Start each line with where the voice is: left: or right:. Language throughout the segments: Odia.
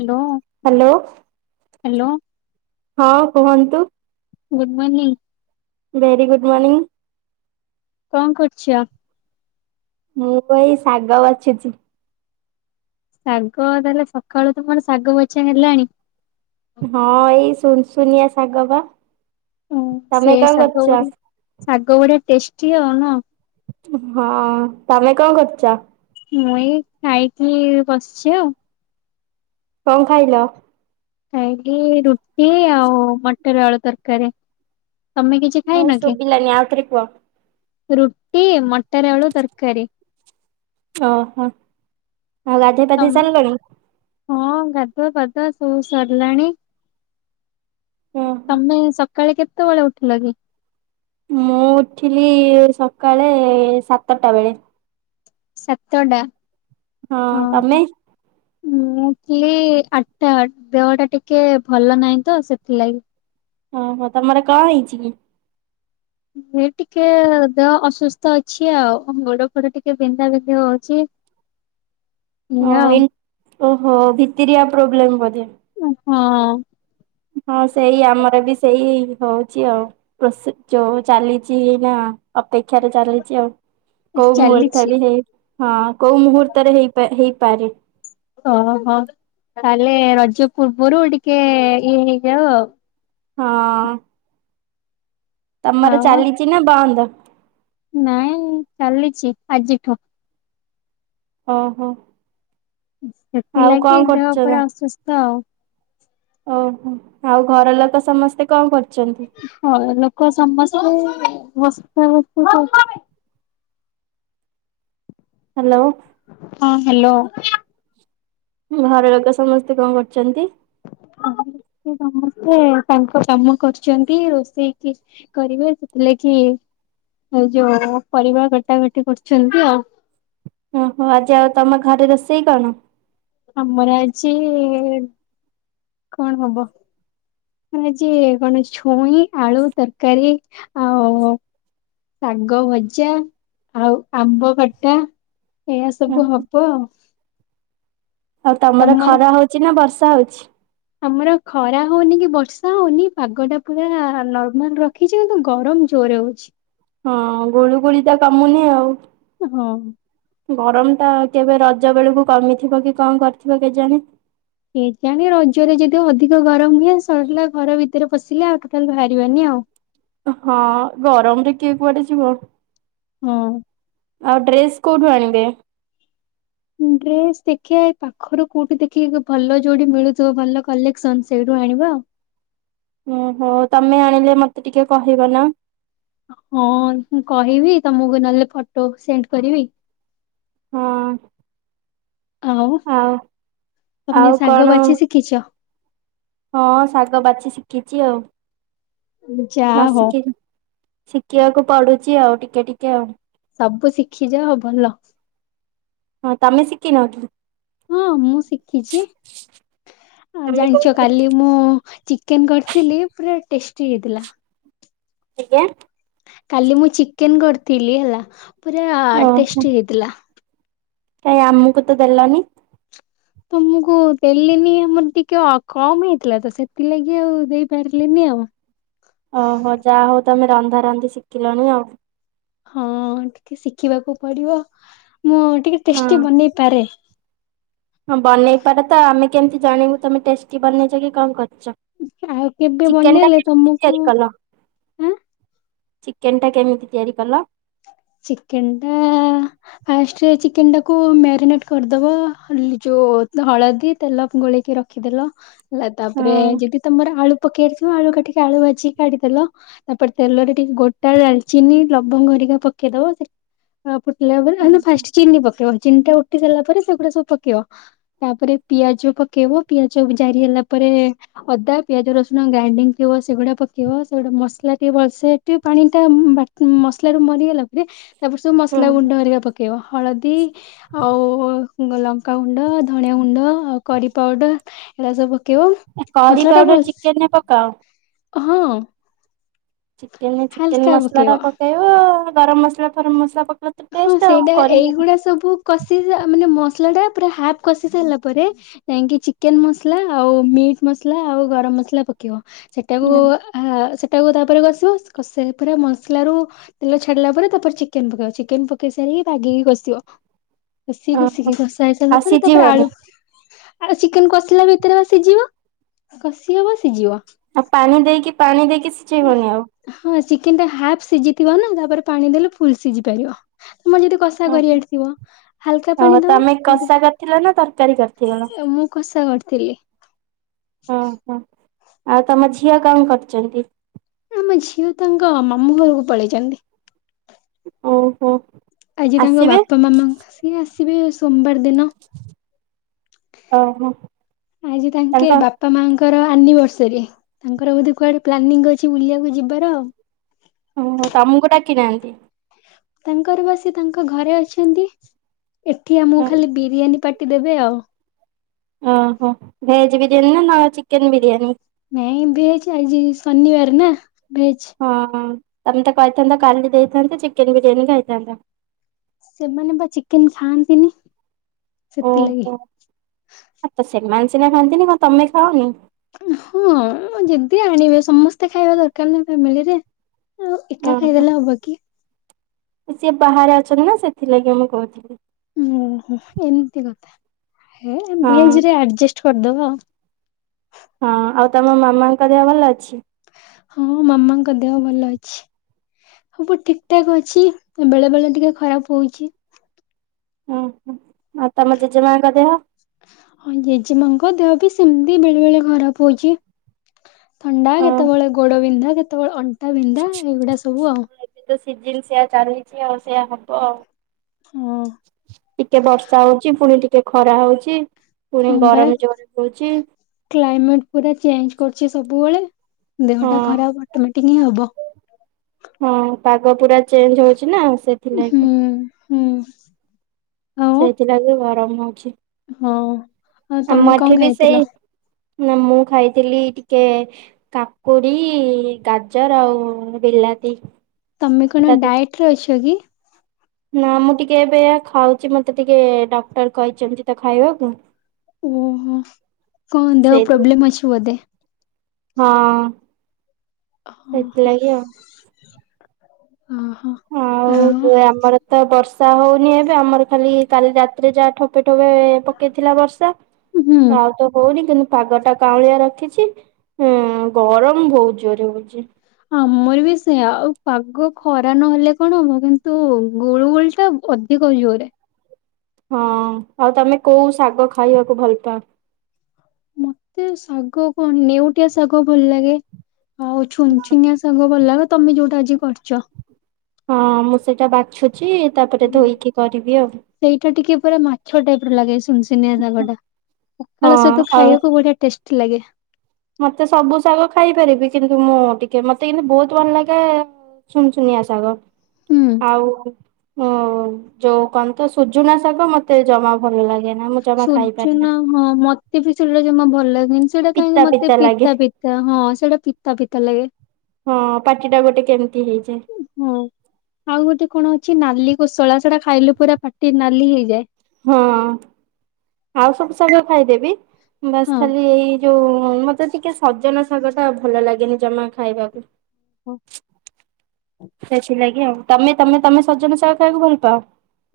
left: ହ୍ୟାଲୋ।
right: ହ୍ୟାଲୋ।
left: ହ୍ୟାଲୋ।
right: ହଁ କୁହନ୍ତୁ।
left: Good morning.
right: Very good morning.
left: କଁ କରୁଚ?
right: ମୁଁ ଏଇ ଶାଗ ବାଛୁଚି।
left: ଶାଗ ତାହେଲେ ସକାଳୁ ତ କଣ ଶାଗ ବଛା ହେଲାଣି।
right: ହଁ ଏଇ ସୁନ ସୁୁନିଆ ଶାଗ ବା
left: ଓ ସେ
right: ତମେ କଣ
left: ଶାଗ ବଢି
right: କରୁଛ?
left: ଶାଗ ବଢ଼ିଆ ଟେଷ୍ଟି ଆଉ ନୁହଁ।
right: ହଁ ତମେ କଣ କରୁଛ?
left: ମୁଁ ଏଇ ଖାଇକି ବସିଛି ଆଉ।
right: କଁ ଖାଇଲ?
left: ଖାଇଲି ରୁଟି ଆଉ ମଟର ଆଳୁ ତରକାରୀ। ତମେ କିଛି
right: ହଁ
left: ଖାଇନ କି?
right: ଶୁଭିଲାନି ଆଉଥରେ କୁହ
left: ରୁଟି ମଟର ଆଳୁ ତରକାରୀ।
right: ଓହୋ ଆଉ ଗାଧୋଇ ପାାଧେଇ
left: ତମ
right: ସାଲଲଣି?
left: ହଁ ଗାଧୁଆ ପାଧୁଆ ସବୁ ସରିଲାଣି।
right: ଓହୋ
left: ତମେ ସକାଳେ କେତେବେଳେ ଉଠିଲ କି?
right: ମୁଁ ଉଠିଲି ସକାଳେ ସାତଟା ବେଳେ।
left: ସତଡ଼ା।
right: ହଁ ତମେ?
left: ମୁଁ ଉଠିଲି ଆଟା ଦେହ ଟା ଟିକେ ଭଲ ନାହିଁ ତ ସେଥିଲାଗି।
right: ଓହୋ ତମର କଣ ହେଇଛି କି?
left: ହେ ଟିକେ ଦେହ ଅସୁସ୍ଥ ଅଛି ଆଉ ଗୋଡ ଫୋଡ ଟିକେ ବିନ୍ଧା ବିନ୍ଧି ହଉଛି।
right: ଓ
left: ଏଇଆ
right: ଏ
left: ଆଉ
right: ଓହୋ ଭିତତିଆ ପ୍ରୋବ୍ଲେମ୍ ବୋଧେ।
left: ହଁ।
right: ହଁ ସେଇ ଆମର ବି ସେଇ ହଉଛି ଆଉ। ପ୍ର ଯୋଉ ଚାଲିଛି ନା ଅପେକ୍ଷାରେ ଚାଲିଛି ଆଉ କୋଉ ମୁହୂର୍ତ୍ତ
left: ଚାଲିଛି
right: ବି ହେଇ ହଁ କୋଉ ମୁହୂର୍ତ୍ତରେ ହେଇ ହେଇପାରେ।
left: ଓହୋ ତାହେଲେ ରଜ ପୂର୍ବରୁ ଟିକେ ଇଏ ହେଇଯାଉ ଆଉ।
right: ହଁ। ତମର
left: ଆଉ ଆଉ
right: ଚାଲିଛି ନା ବନ୍ଦ?
left: ନାଇଁ ଚାଲିଚି ଆଜିଠୁ।
right: ଓହୋ। ଆଉ କଣ
left: ସେଥିଲାଗି ଦେହ
right: କରୁଛ ନା?
left: ପୁରା ଅସୁସ୍ଥ ଆଉ।
right: ଓହୋ ଆଉ ଘର ଲୋକ ସମସ୍ତେ କଣ କରୁଛନ୍ତି?
left: ହଁ ଲୋକ ସମସ୍ତେ ବସ୍ ସାଆ
right: ହ୍ୟାଲୋ।
left: ହଁ ହ୍ୟାଲୋ।
right: ଘର ଲୋକ ସମସ୍ତେ କଣ କରୁଛନ୍ତି?
left: ସମସ୍ତେ ତାଙ୍କ କାମ କରୁଛନ୍ତି, ରୋଷେଇକି କରିବେ ସେଥିଲାଗି ଯୋଉ ପରିବା କଟା କଟି କରୁଛନ୍ତି ଆଉ।
right: ଓହୋ ଆଜି ଆଉ ତମ ଘରେ ରୋଷେଇ କଣ?
left: ଆମର ଆଜି କଣ ହବ। ଆଜି କଣ ଛୁଇଁ ଆଳୁ ତରକାରୀ ଆଉ ଶାଗ ଭଜା ଆଉ ଆମ୍ବ ଖଟା। ଏଇୟା ସବୁ
right: ଓହୋ
left: ହବ।
right: ଆଉ ତମର ଖରା ହଉଛି ନା ବର୍ଷା ହଉଛି?
left: ଆମର ଖରା ହଉନି କି ବର୍ଷା ହଉନି ପାଗ ଟା ପୁରା ନର୍ମାଲ ର ଖିଛି କିନ୍ତୁ ଗରମ ଜୋରେ ହଉଛି।
right: ହଁ ଗୁଳୁ ଗୁଳି ଟା କମୁନି ଆଉ।
left: ହଁ।
right: ଗରମ ଟା କେବେ ରଜ ବେଳକୁ କମିଥିବ କି କଣ କରିଥିବ କେଜାଣି।
left: କେଜାଣି ରଜରେ ଯଦି ଅଧିକ ଗରମ ହୁଏ ସରିଲା ଘର ଭିତରେ ପଶିଲେ ଆଉ। ତାହେଲେ ବାହାରିବାନି ଆଉ।
right: ହଁ ଗରମ ରେ କିଏ କୁଆଡ଼େ ଯିବ।
left: ହଁ।
right: ଆଉ ଡ୍ରେସ୍ କୋଉଠୁ ଆଣିବେ?
left: ଡ୍ରେସ୍ ଦେଖିବା ଏଇ ପାଖରୁ କୋଉଠି ଦେଖିକି ଭଲ ଯୋଉଠି ମିଳୁଥିବ ଭଲ କଲେକ୍ସନ୍ ସେଇଠୁ ଆଣିବା ଆଉ।
right: ଓ ହୋ ତମେ ଆଣିଲେ ମତେ ଟିକେ କହିବ ନା।
left: ହଁ ମୁଁ କହିବି ତମକୁ ନହେଲେ ଫଟୋ ସେଣ୍ଡ୍ କରିବି।
right: ହଁ।
left: ଆଉ
right: ଆଉ
left: ତମେ ଶାଗ
right: କଣ
left: ବାଛି ଶିଖିଛ?
right: ହଁ ଶାଗ ବାଛି ଶିଖିଛି ଆଉ।
left: ଯା
right: ନ
left: ହଉ
right: ଶିଖି ଶିଖିବାକୁ ପଡୁଛି ଆଉ ଟିକେ ଟିକେ ଆଉ।
left: ସବୁ ଶିଖିଯାଅ ଭଲ।
right: ହଁ ତମେ ଶିଖିନ?
left: ହଁ ମୁଁ ଶିଖିଛି ଆ
right: ତମେ କୋଉ
left: ଜାଣିଛ
right: ଶାଗ ବାଛୁଛ?
left: କାଲି ମୁଁ ଚିକେନ୍ କରିଥିଲି ପୁରା ଟେଷ୍ଟି ହେଇଥିଲା।
right: ଆଜ୍ଞା।
left: କାଲି ମୁଁ ଚିକେନ୍ କରିଥିଲି ହେଲା ପୁରା
right: ଓହୋ
left: ଟେଷ୍ଟି ହେଇଥିଲା।
right: କାଇଁ ଆମକୁ ତ ଦେଲନି।
left: ତମକୁ ଦେଲିନି ଆମର ଟିକେ କମ୍ ହେଇଥିଲା ତ ସେଥିଲାଗି ଆଉ ଦେଇପାରିଲିନି ଆଉ।
right: ଓ ହୋ ଯାହା ହଉ ତମେ ରନ୍ଧା ରନ୍ଧି ଶିଖିଲଣି ଆଉ।
left: ହଁ ଟିକେ ଶିଖିବାକୁ ପଡ଼ିବ ମୁଁ ଟିକେ
right: ହଁ।
left: ଟେଷ୍ଟି ବନେଇ ପାରେ।
right: ହଁ ବନେଇ ପାର ତ ଆମେ କେମିତି ଜାଣିବୁ ତମେ ଟେଷ୍ଟି ବନେଇଛ କି କଣ କରିଛ।
left: ଆଉ କେବେ
right: ଚିକେନ୍ ଟା
left: ବନେଇଲେ
right: କେମିତି
left: ତମକୁ
right: ତିଆରି କଲ?
left: ଆଁ
right: ଚିକେନ୍ ଟା କେମିତି ତିଆରି କଲ?
left: ଚିକେନ୍ ଟା ଫାଷ୍ଟ୍ ରେ ଚିକେନ୍ ଟାକୁ ମ୍ୟାରିନେଟ୍ କରିଦବ ଯୋଉ ହଳଦୀ ତେଲ ଗୋଳେଇକି ର ରଖିଦେଲ ହେଲା ତାପରେ
right: ହଁ।
left: ଯଦି ତମର ଆଳୁ ପକେଇ ଆଳୁ କାଟିକି ଆଳୁ ଭାଜିକି କାଢ଼ି ଦେଲ ତାପରେ ତେଲରେ ଟିକେ ଗୋଟା ଡାଲଚିନି ଲବଙ୍ଗ ହେରିକା ପ ପକେଇଦେବ ଫୁଟିଲା ତାପରେ ଫାଷ୍ଟ୍ ଚିନି ପକେଇବ। ଚିନି ଟା ଉଠି ସାରିଲା ପରେ ସେଗୁଡା଼ ସବୁ ପକେଇବ। ତାପରେ ପିଆଜ ପକେଇବ ପିଆଜ ଜାରି ହେଲା ପରେ ଅଦା, ପିଆଜ, ରସୁଣ ଗ୍ରାଇଣ୍ଡିଙ୍ଗ୍ ଥିବ ସେଗୁଡା଼ ପକେଇବ ସେଗୁଡା଼ ମସଲା ଟିକେ ଭଲସେ ସେ ପାଣି ଟା ବା ମସଲା ରୁ ମରିଗଲା ପରେ ତାପରେ ସବୁ ମସଲା
right: ହୁଁ
left: ଗୁଣ୍ଡ ହେରିକା ପ ପକେଇବ ହଳଦୀ ଆଉ ଲଙ୍କାଗୁଣ୍ଡ, ଧଣିଆ ଗୁଣ୍ଡ ଆଉ କରୀ ପାଉଡ଼ର। ଏରା ସବୁ ପକେଇବ
right: କରି
left: ମସଲା ଟା
right: ପାଉଡର
left: ଭଲ ‌ସେ
right: ଚିକେନ ରେ ପକାଅ।
left: ହଁ।
right: ଚିକେନ୍ ଚିକେନ୍ ମସଲା ଟା ପକେଇବ ଗରମ ମସଲା ଫରମ ମସଲା ପକେ
left: ହଁ ସେଇଟା ଏଇଗୁଡା଼ ସବୁ କଷି ମାନେ ମସଲା ଟା ପୁରା ହାଫ୍ କଷି ସାରିଲା ପରେ ଯାଇଁକି ଚିକେନ୍ ମସଲା ଆଉ ମିଟ୍ ମସଲା ଆଉ ଗରମ ମସଲା ପକେଇବ ସେଟାକୁ ଆ ସେଟାକୁ ତାପରେ କଷିବ କଷେଇ ପୁରା ମସଲାରୁ ତେଲ ଛାଡ଼ିଲା ପରେ ତାପରେ ଚିକେନ୍ ପକେଇବେ ଚି ଚିକେନ୍ ପକେଇ ସାରି ବାଗେଇକି କଷିବ। ଘୁଷି ଘୁଷିକି
right: ଓହୋ
left: ଘଷା ହେଇସାରିଲା
right: ଆଉ
left: ପରେ ତାପରେ
right: ସିଝିବନି
left: ଆଳୁ [unintelligible] ଚିକେନ୍ କଷିଲା ଭିତରେ ବା ସିଝିବ କଷି ହବ ସିଝିବ।
right: ଆଉ ପାଣି ଦେଇକି ପାଣି ଦେଇକି ସିଝେଇବନି ଆଉ?
left: ହଁ ଚିକେନ୍ ଟା ହାଫ୍ ସିଝିଥିବ ନା ତାପରେ ପାଣି ଦେଲେ ଫୁଲ୍ ସିଝି ପାରିବ ତମେ ଯଦି କଷା କରିବାରଥିବ ହାଲକା
right: ଓହୋ
left: ପାଣି ଦବ
right: ତମେ
left: ଯଦି
right: କଷା କରିଥିଲ ନା ତରକାରୀ କରିଥିଲ?
left: ଏ ମୁଁ କଷା କରିଥିଲି।
right: ଓ ହୋ ଆଉ ତମ ଝିଅ କଣ କରୁଛନ୍ତି?
left: ଆମ ଝିଅ ତାଙ୍କ ମାମୁଁ ଘରକୁ ପଳେଇଛନ୍ତି।
right: ଓହୋ।
left: ଆଜି ତାଙ୍କ
right: ଆସିବେ
left: ବାପା ମାମାଙ୍କ ସିଏ ଆସିବେ ସୋମବାର ଦିନ।
right: ଓହୋ
left: ଆଜି ତାଙ୍କେ
right: ତାଙ୍କ
left: ବାପା ମାଆଙ୍କର ଆନିଭର୍ସରୀ ତାଙ୍କର ବୋଧେ କୁଆଡ଼େ ପ୍ଲାନିଂ ଅଛି ବୁଲିବାକୁ ଯିବାର ଆଉ।
right: ଓହୋ ତମକୁ ଡ଼ାକି ନାହାଁନ୍ତି?
left: ତାଙ୍କର ବା ସିଏ ତାଙ୍କ ଘରେ ଅଛନ୍ତି ଏଠି ଆମକୁ ଖାଲି ବିରିୟାନୀ ପା ପାଟି ଦେବେ ଆଉ।
right: ଓହୋ ଭେଜ ବିରିୟାନୀ ନା ନା ଚିକେନ୍ ବିରିୟାନୀ?
left: ନାଇଁ ଭେଜ୍ ଆଜି ଶନିବାର ନା ଭେଜ୍।
right: ହଁ ତମେ ତ କହିଥାନ୍ତ କାଲି ଦେଇଥାନ୍ତେ ଚିକେନ ବିରିୟାନୀ ଖାଇଥାନ୍ତ।
left: ସେମାନେ ବା ଚିକେନ ଖାଆନ୍ତିନି ସେଥିଲାଗି।
right: ଓହୋ ଆ ସେମାନେ ସିନା ଖାଆନ୍ତି ନି କଣ ତମେ ଖାଅନି?
left: ହଁ ଯଦି ଆଣିବେ ସମସ୍ତେ ଖାଇବା ଦରକାର୍ ନାଁ ଫ୍ୟାମିଲିରେ। ଆଉ ଏକା
right: ଓହୋ
left: ଖାଇଦେଲେ ହବକି।
right: ସିଏ ବାହାରେ ଅଛନ୍ତି ନା ସେଥିଲାଗି ମୁଁ କହୁଥିଲି।
left: ଓହୋ ଏମିତି କଥା ହେ
right: ହଁ
left: ଭେଜ ରେ ଆରଜେଷ୍ଟ୍ କରିଦବା ଆଉ।
right: ହଁ ଆଉ ତମ ମାମାଙ୍କ ଦେହ ଭଲ ଅଛି?
left: ହଁ ମାମାଙ୍କ ଦେହ ଭଲ ଅଛି। ସବୁ ଠିକ୍ ଠାକ୍ ଅଛି ବେଳେବେଳେ ଟିକେ ଖରାପ୍ ହଉଛି।
right: ଉଁ ହୁଁ ଆଉ ତମ ଜେଜେମାଙ୍କ ଦେହ?
left: ହଁ ଜେଜେମାଙ୍କ ଦେହ ବି ସେମିତି ବେଳେ ବେଳେ ଖରାପ୍ ହଉଛି। ଥଣ୍ଡା
right: ହଁ
left: କେତେବେଳେ ଗୋଡ ବିନ୍ଧା କେତେବେଳେ ଅଣ୍ଟା ବିନ୍ଧା ଏଇଗୁଡା ସବୁ ଆଉ।
right: ସେ ତ ସିିଜିନ ସେୟା ଚାଲିଛି ଆଉ ସେଇଆ ହବ ଆଉ।
left: ହଁ
right: ଟିକେ ବର୍ଷା ହଉଛି ପୁଣି ଟିକେ ଖରା ହଉଛି ପୁଣି ଗରମ ଜୋରରେ ବି ହଉଛି।
left: କ୍ଲାଇମେଟ୍ ପୁରା ଚେଞ୍ଜ୍ କରୁଛି ସବୁବେଳେ ଦେହଟା
right: ହଁ
left: ଖରାପ୍ ଅଟୋମେଟିକ୍ ହିଁ ହବ।
right: ହଁ ପାଗ ପୁରା ଚେଞ୍ଜ୍ ହଉଛି ନା ସେ
left: ହୁଁ ହୁଁ। ଆଉ
right: ସେଇଥିଲାଗି ଗରମ ହଉଛି।
left: ହଁ ଆଉ
right: ଆମ
left: ତମେ
right: ଏଠି
left: କଣ
right: ବି ସେଇ
left: ଖାଇଥିଲ?
right: ନା ମୁଁ ଖାଇଥିଲି ଟିକେ କାକୁଡ଼ି ଗାଜର ଆଉ ବିଲାତି।
left: ତମେ କଣ ଡାଏଟ୍ ରେ ଅଛ କି?
right: ନାଁ ମୁଁ ଟିକେ ଏବେ ଖାଉଛି ମତେ ଟିକେ ଡାକ୍ଟର କହିଛନ୍ତି ତ ଖାଇବାକୁ।
left: ଓହୋ କଣ ଦେହ
right: ସେଇଥି
left: ପ୍ରୋବ୍ଲେମ୍ ଅଛି ବୋଧେ?
right: ହଁ।
left: ଓହୋ
right: ସେଥିଲାଗି ଆଉ।
left: ଓହୋ ଆଉ?
right: ଆମର ତ ବର୍ଷା ହଉନି ଏବେ ଆମର ଖାଲି କାଲି ରାତିରେ ଯାହା ଠୋପେ ଠୋପେ ପକେଇଥିଲା ବର୍ଷା
left: ହୁଁ
right: ଆଉ ତ ହଉନି କିନ୍ତୁ ପାଗ ଟା କାଉଁଳିଆ ରଖିଛି ଉଁ ଗରମ ବହୁତ୍ ଜୋରେ ହଉଛି।
left: ଆମର ବି ସେୟା ଆଉ ପାଗ ଖରା ନହେଲେ କଣ ହବ କିନ୍ତୁ ଗୁଳୁ ଗୁଳି ଟା ଅ କି କହୁଛି ଯୋରେ।
right: ହଁ ଆଉ ତମେ କୋଉ ଶାଗ ଖାଇବାକୁ ଭଲ ପାଅ?
left: ମତେ ଶାଗ କଣ ନେଉଟିଆ ଶାଗ ଭଲ ଲାଗେ। ଆଉ ଛୁନ୍ ଛୁନିଆଁ ସାଗ ଭଲ ଲାଗେ ତମେ ଯୋଉଟା ଆଜି କରିଚ।
right: ହଁ ମୁଁ ସେଇଟା ବାଛୁଛି ତାପରେ ଧୋଇକି କରିବି ଆଉ।
left: ସେଇଟା ଟିକେ ପୁରା ମାଛ ଟାଇପ୍ ର ଲାଗେ। ଶୁନ୍ ଶୁନିଆ ଶାଗଟା ପଖାଳ
right: ହଁ
left: ସହିତ
right: ଆଉ
left: ଖାଇବାକୁ ବଢ଼ିଆ ଟେଷ୍ଟି ଲାଗେ।
right: ମତେ ସବୁ ଶାଗ ଖାଇପାରିବି କିନ୍ତୁ ମୁଁ ଟିକେ ମତେ କିନ୍ତୁ ବହୁତ ଭଲ ଲାଗେ ଶୁନୁସୁନିଆ ଶାଗ
left: ହୁଁ।
right: ଆଉ ହଁ। ଯୋଉ କହନ୍ତ ସୁଜୁନା ଶାଗ ମତେ ଜମା ଭଲ ଲାଗେ ନା ମୁଁ ଜମା ଖାଇପାରେନା।
left: ସୁୂଜୁନା ହଁ ମତେ ବି ସେଇଟା ଜମା ଭଲ ଲାଗ ନି ସେଇଟା କାହିଁକି
right: ପିତା
left: ମତେ
right: ଲାଗେ
left: ପିତା ପିତା ହଁ ସେଇଟା ପିତା ପିତା ଲାଗେ।
right: ହଁ ପାଟି ଟା ଗୋଟେ କେମିତି ହେଇଯାଏ।
left: ହଁ ଆଉ ଗୋଟେ କଣ ଅଛି ନାଲି କୋଶଳା ସେଟା ଖାଇଲେ ପୁରା ପାଟି ନାଲି ହେଇଯାଏ।
right: ହଁ ଆଉ ସବୁ ଶାଗ ଖାଇଦେବି ବାସ୍
left: ହଁ।
right: ଖାଲି ଏଇ ଯୋଉ ମତେ ଟିକେ ସଜନ ଶାଗ ଟା ଭଲ ଲାଗେନି ଜମା ଖାଇବାକୁ। ସେଥିଲାଗି ଆଉ ତମେ ତମେ ତମେ ସଜନା ସାଗ ଖାଇବାକୁ ଭଲ ପାଅ?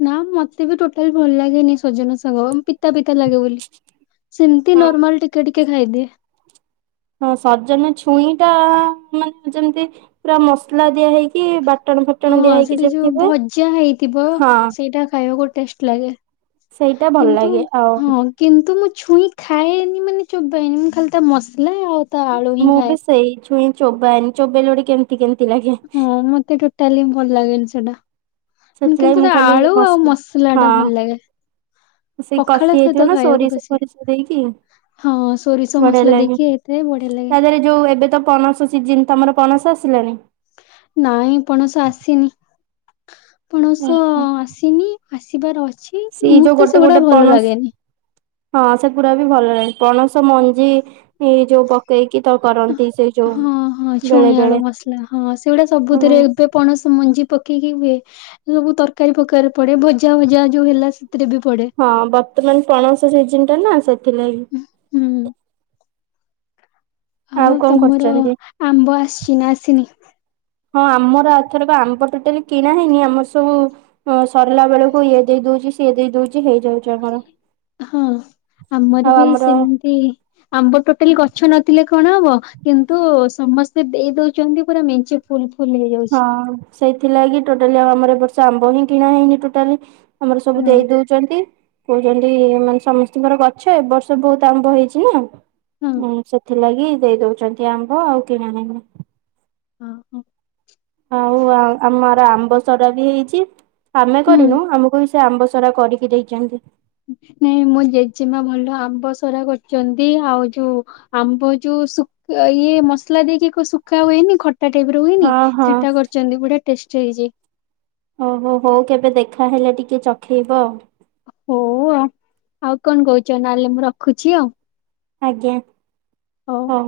left: ନା ମତେ ବି ଟୋଟାଲ ଭଲ ଲାଗେନି ସଜନା ଶାଗ ପି ତା ପିତା ଲାଗେ ବୋଲି ସେମିତି
right: ହଁ।
left: ନର୍ମାଲ ଟିକେ ଟିକେ ଖାଇଦିଏ।
right: ହଁ ସଜନ ଛୁଇଁ ଟା ମାନେ ଯେମିତି ପୁରା ମସଲା ଦିଆ ହେଇକି ବା
left: ହଁ ସେଠି ଯୋଉ ଭଜା ହେଇଥିବ
right: ହଁ।
left: ସେଇଟା ଖାଇବାକୁ ଟେଷ୍ଟ ଲାଗେ।
right: ସେଇଟା ଭଲ
left: କିନ୍ତୁ
right: ଲାଗେ ଆଉ
left: ହଁ। କିନ୍ତୁ ମୁଁ ଛୁଇଁ ଖାଏନି ମାନେ ଚୋବେଇନି ମୁଁ ଖାଲି ତା ମସଲା ଆଉ ତା ଆଳୁ ହିଁ
right: ମୁଁ
left: ଖାଏ।
right: ବି ସେଇ ଛୁଇଁ ଚୋବାଏନି ଚୋବେଇଲେ ଗଟେ କେମିତି କେମିତି ଲାଗେ।
left: ହଁ ମତେ ଗୋଟାଲି ଭଲ ଲାଗେନି ସେଇଟା।
right: ସେଥିଲାଗି
left: କିନ୍ତୁ
right: ମୁଁ
left: ତା
right: ଖାଲି
left: ଆଳୁ
right: ମସ
left: ଆଉ ମସଲା ଟା ଭଲ ଲାଗେ।
right: ସେ
left: ପଖାଳ
right: କଷି
left: ସହିତ
right: ହେଇଥିବ ନା
left: ଖାଇବାକୁ
right: ସୋରିଷ
left: ବେଶୀ
right: ଫୋରିଷ ଦେଇକି।
left: ହଁ ସୋରିଷ
right: ବଢିଆ
left: ମସଲା
right: ଲାଗେ।
left: ଦେଇକି ଏଥିରେ ବଢ଼ିଆ ଲାଗେ।
right: ତା ଦେହରେ ଯୋଉ ଏବେ ତ ପଣସ ସିିଜିନ ତମର ପଣସ ଆସିଲାଣି?
left: ନାଇଁ ପଣସ ଆସିନି
right: ହୁଁ
left: ପଣସ
right: ହୁଁ।
left: ଆସିନି। ଆସିବାର ଅଛି
right: ସେଇ ଯୋଉ
left: ମୁତେ
right: ଗୋଟେ
left: ସେଗୁଡ଼ା
right: ଗୋଟେ
left: ଭଲ
right: ପଣସ
left: ଲାଗେନି।
right: ହଁ ସେଗୁଡ଼ା ବି ଭଲ ଲାଗେ ପଣସ ମଞ୍ଜି ଇ ଯୋଉ ତ ଦେଇକି ତ କରନ୍ତି ସେଇ
left: ହଁ ହଁ
right: ଯୋଉ
left: ଛୁଇଁ
right: ବେଳେ
left: ଆଳୁ
right: ବେଳେ
left: ମସଲା ହଁ ସେଗୁଡା ସବୁଥିରେ
right: ହୁଁ।
left: ଏବେ ପଣସ ମଞ୍ଜି ପକେଇକି ହୁଏ। ସବୁ ତରକାରୀ ପକାରିରେ ପଡ଼େ ଭଜା ଭଜା ଯୋଉ ହେଲା ସେଥିରେ ବି ପଡ଼େ।
right: ହଁ ବର୍ତ୍ତମାନ ପଣସ ସିଜିନ ଟା ନା ସେଥିଲାଗି।
left: ହୁଁ। ଆଉ
right: କଣ
left: ତମର
right: କରୁଛନ୍ତି?
left: ଆମ୍ବ ଆସିଛି ନା ଆସିନି?
right: ହଁ ଆମର ଆଥରକ ଆମ୍ବ ଟୋଟାଲି କିଣା ହେଇନି ଆମର ସବୁ ସ ସରିଲା ବେଳକୁ ଇଏ ଦେଇ ଦଉଛି ସିଏ ଦେଇ ଦଉଛି ହେଇଯାଉଛି। ଆମର।
left: ହଁ ଆମର ବି ସେମତି ଆମ୍ବ ଟୋଟାଲି ଗଛ ନଥିଲେ କଣ ହବ କିନ୍ତୁ ସମସ୍ତେ ଦେଇ ଦଉଛନ୍ତି ପୁରା ମେଞ୍ଚେ ଫୁଲ ଫୁଲ ହେଇଯାଉଛି।
right: ହଁ ସେଇଥିଲାଗି ଟୋଟାଲି ଆଉ ଆମର ଏ ବର୍ଷ ଆମ୍ବ ହିଁ କିଣା ହେଇନି ଟୋଟାଲି। ଆମର ସବୁ
left: ହଁ
right: ଦେଇ ଦଉ ଚନ୍ତି କହୁଛନ୍ତି ଏମାନେ ସମସ୍ତଙ୍କର ଗଛ ଏବ ବର୍ଷ ବହୁତ ଆମ୍ଭ ହେଇଛି ନା
left: ହଁ
right: ହୁଁ ସେଥିଲାଗି ଦେଇ ଦଉଛନ୍ତି ଆମ୍ବ ଆଉ କିଣା ହେଇନି।
left: ହଁ ହଁ।
right: ଆଉ ଆମର ଆମ୍ବ ସରା ବି ହେଇଛି ଆମେ
left: ହୁଁ।
right: କରିନୁ ଆମକୁ ବି ସେ ଆମ୍ବ ସରାା କରିକି ଦେଇଛନ୍ତି।
left: ନାଇଁ ମୋ ଜେଜେମା ଭଲ ଆମ୍ବସରା କରୁଛନ୍ତି ଆଉ ଯୋଉ ଆମ୍ବ ଯୋଉ ଶୁଖ୍ ଇଏ ମସଲା ଦେଇକି ଶୁଖା ହୁଏନି? ଖଟ୍- ଟା ଟାଇପ୍ ର ହୁଏନି
right: ହଁ ହଁ।
left: ସେଇଟା କରିଚନ୍ତି, ବଢ଼ିଆ ଟେଷ୍ଟି ହେଇଚି।
right: ଓ ହୋ ହଉ କେବେ ଦେଖାହେଲେ ଟିକେ ଚଖେଇବ ଆଉ।
left: ହଉ ଆଉ ଆଉ କଣ କହୁଚ ନହେଲେ ମୁଁ ରଖୁଚି ଆଉ।
right: ଆଜ୍ଞା, ହଉ।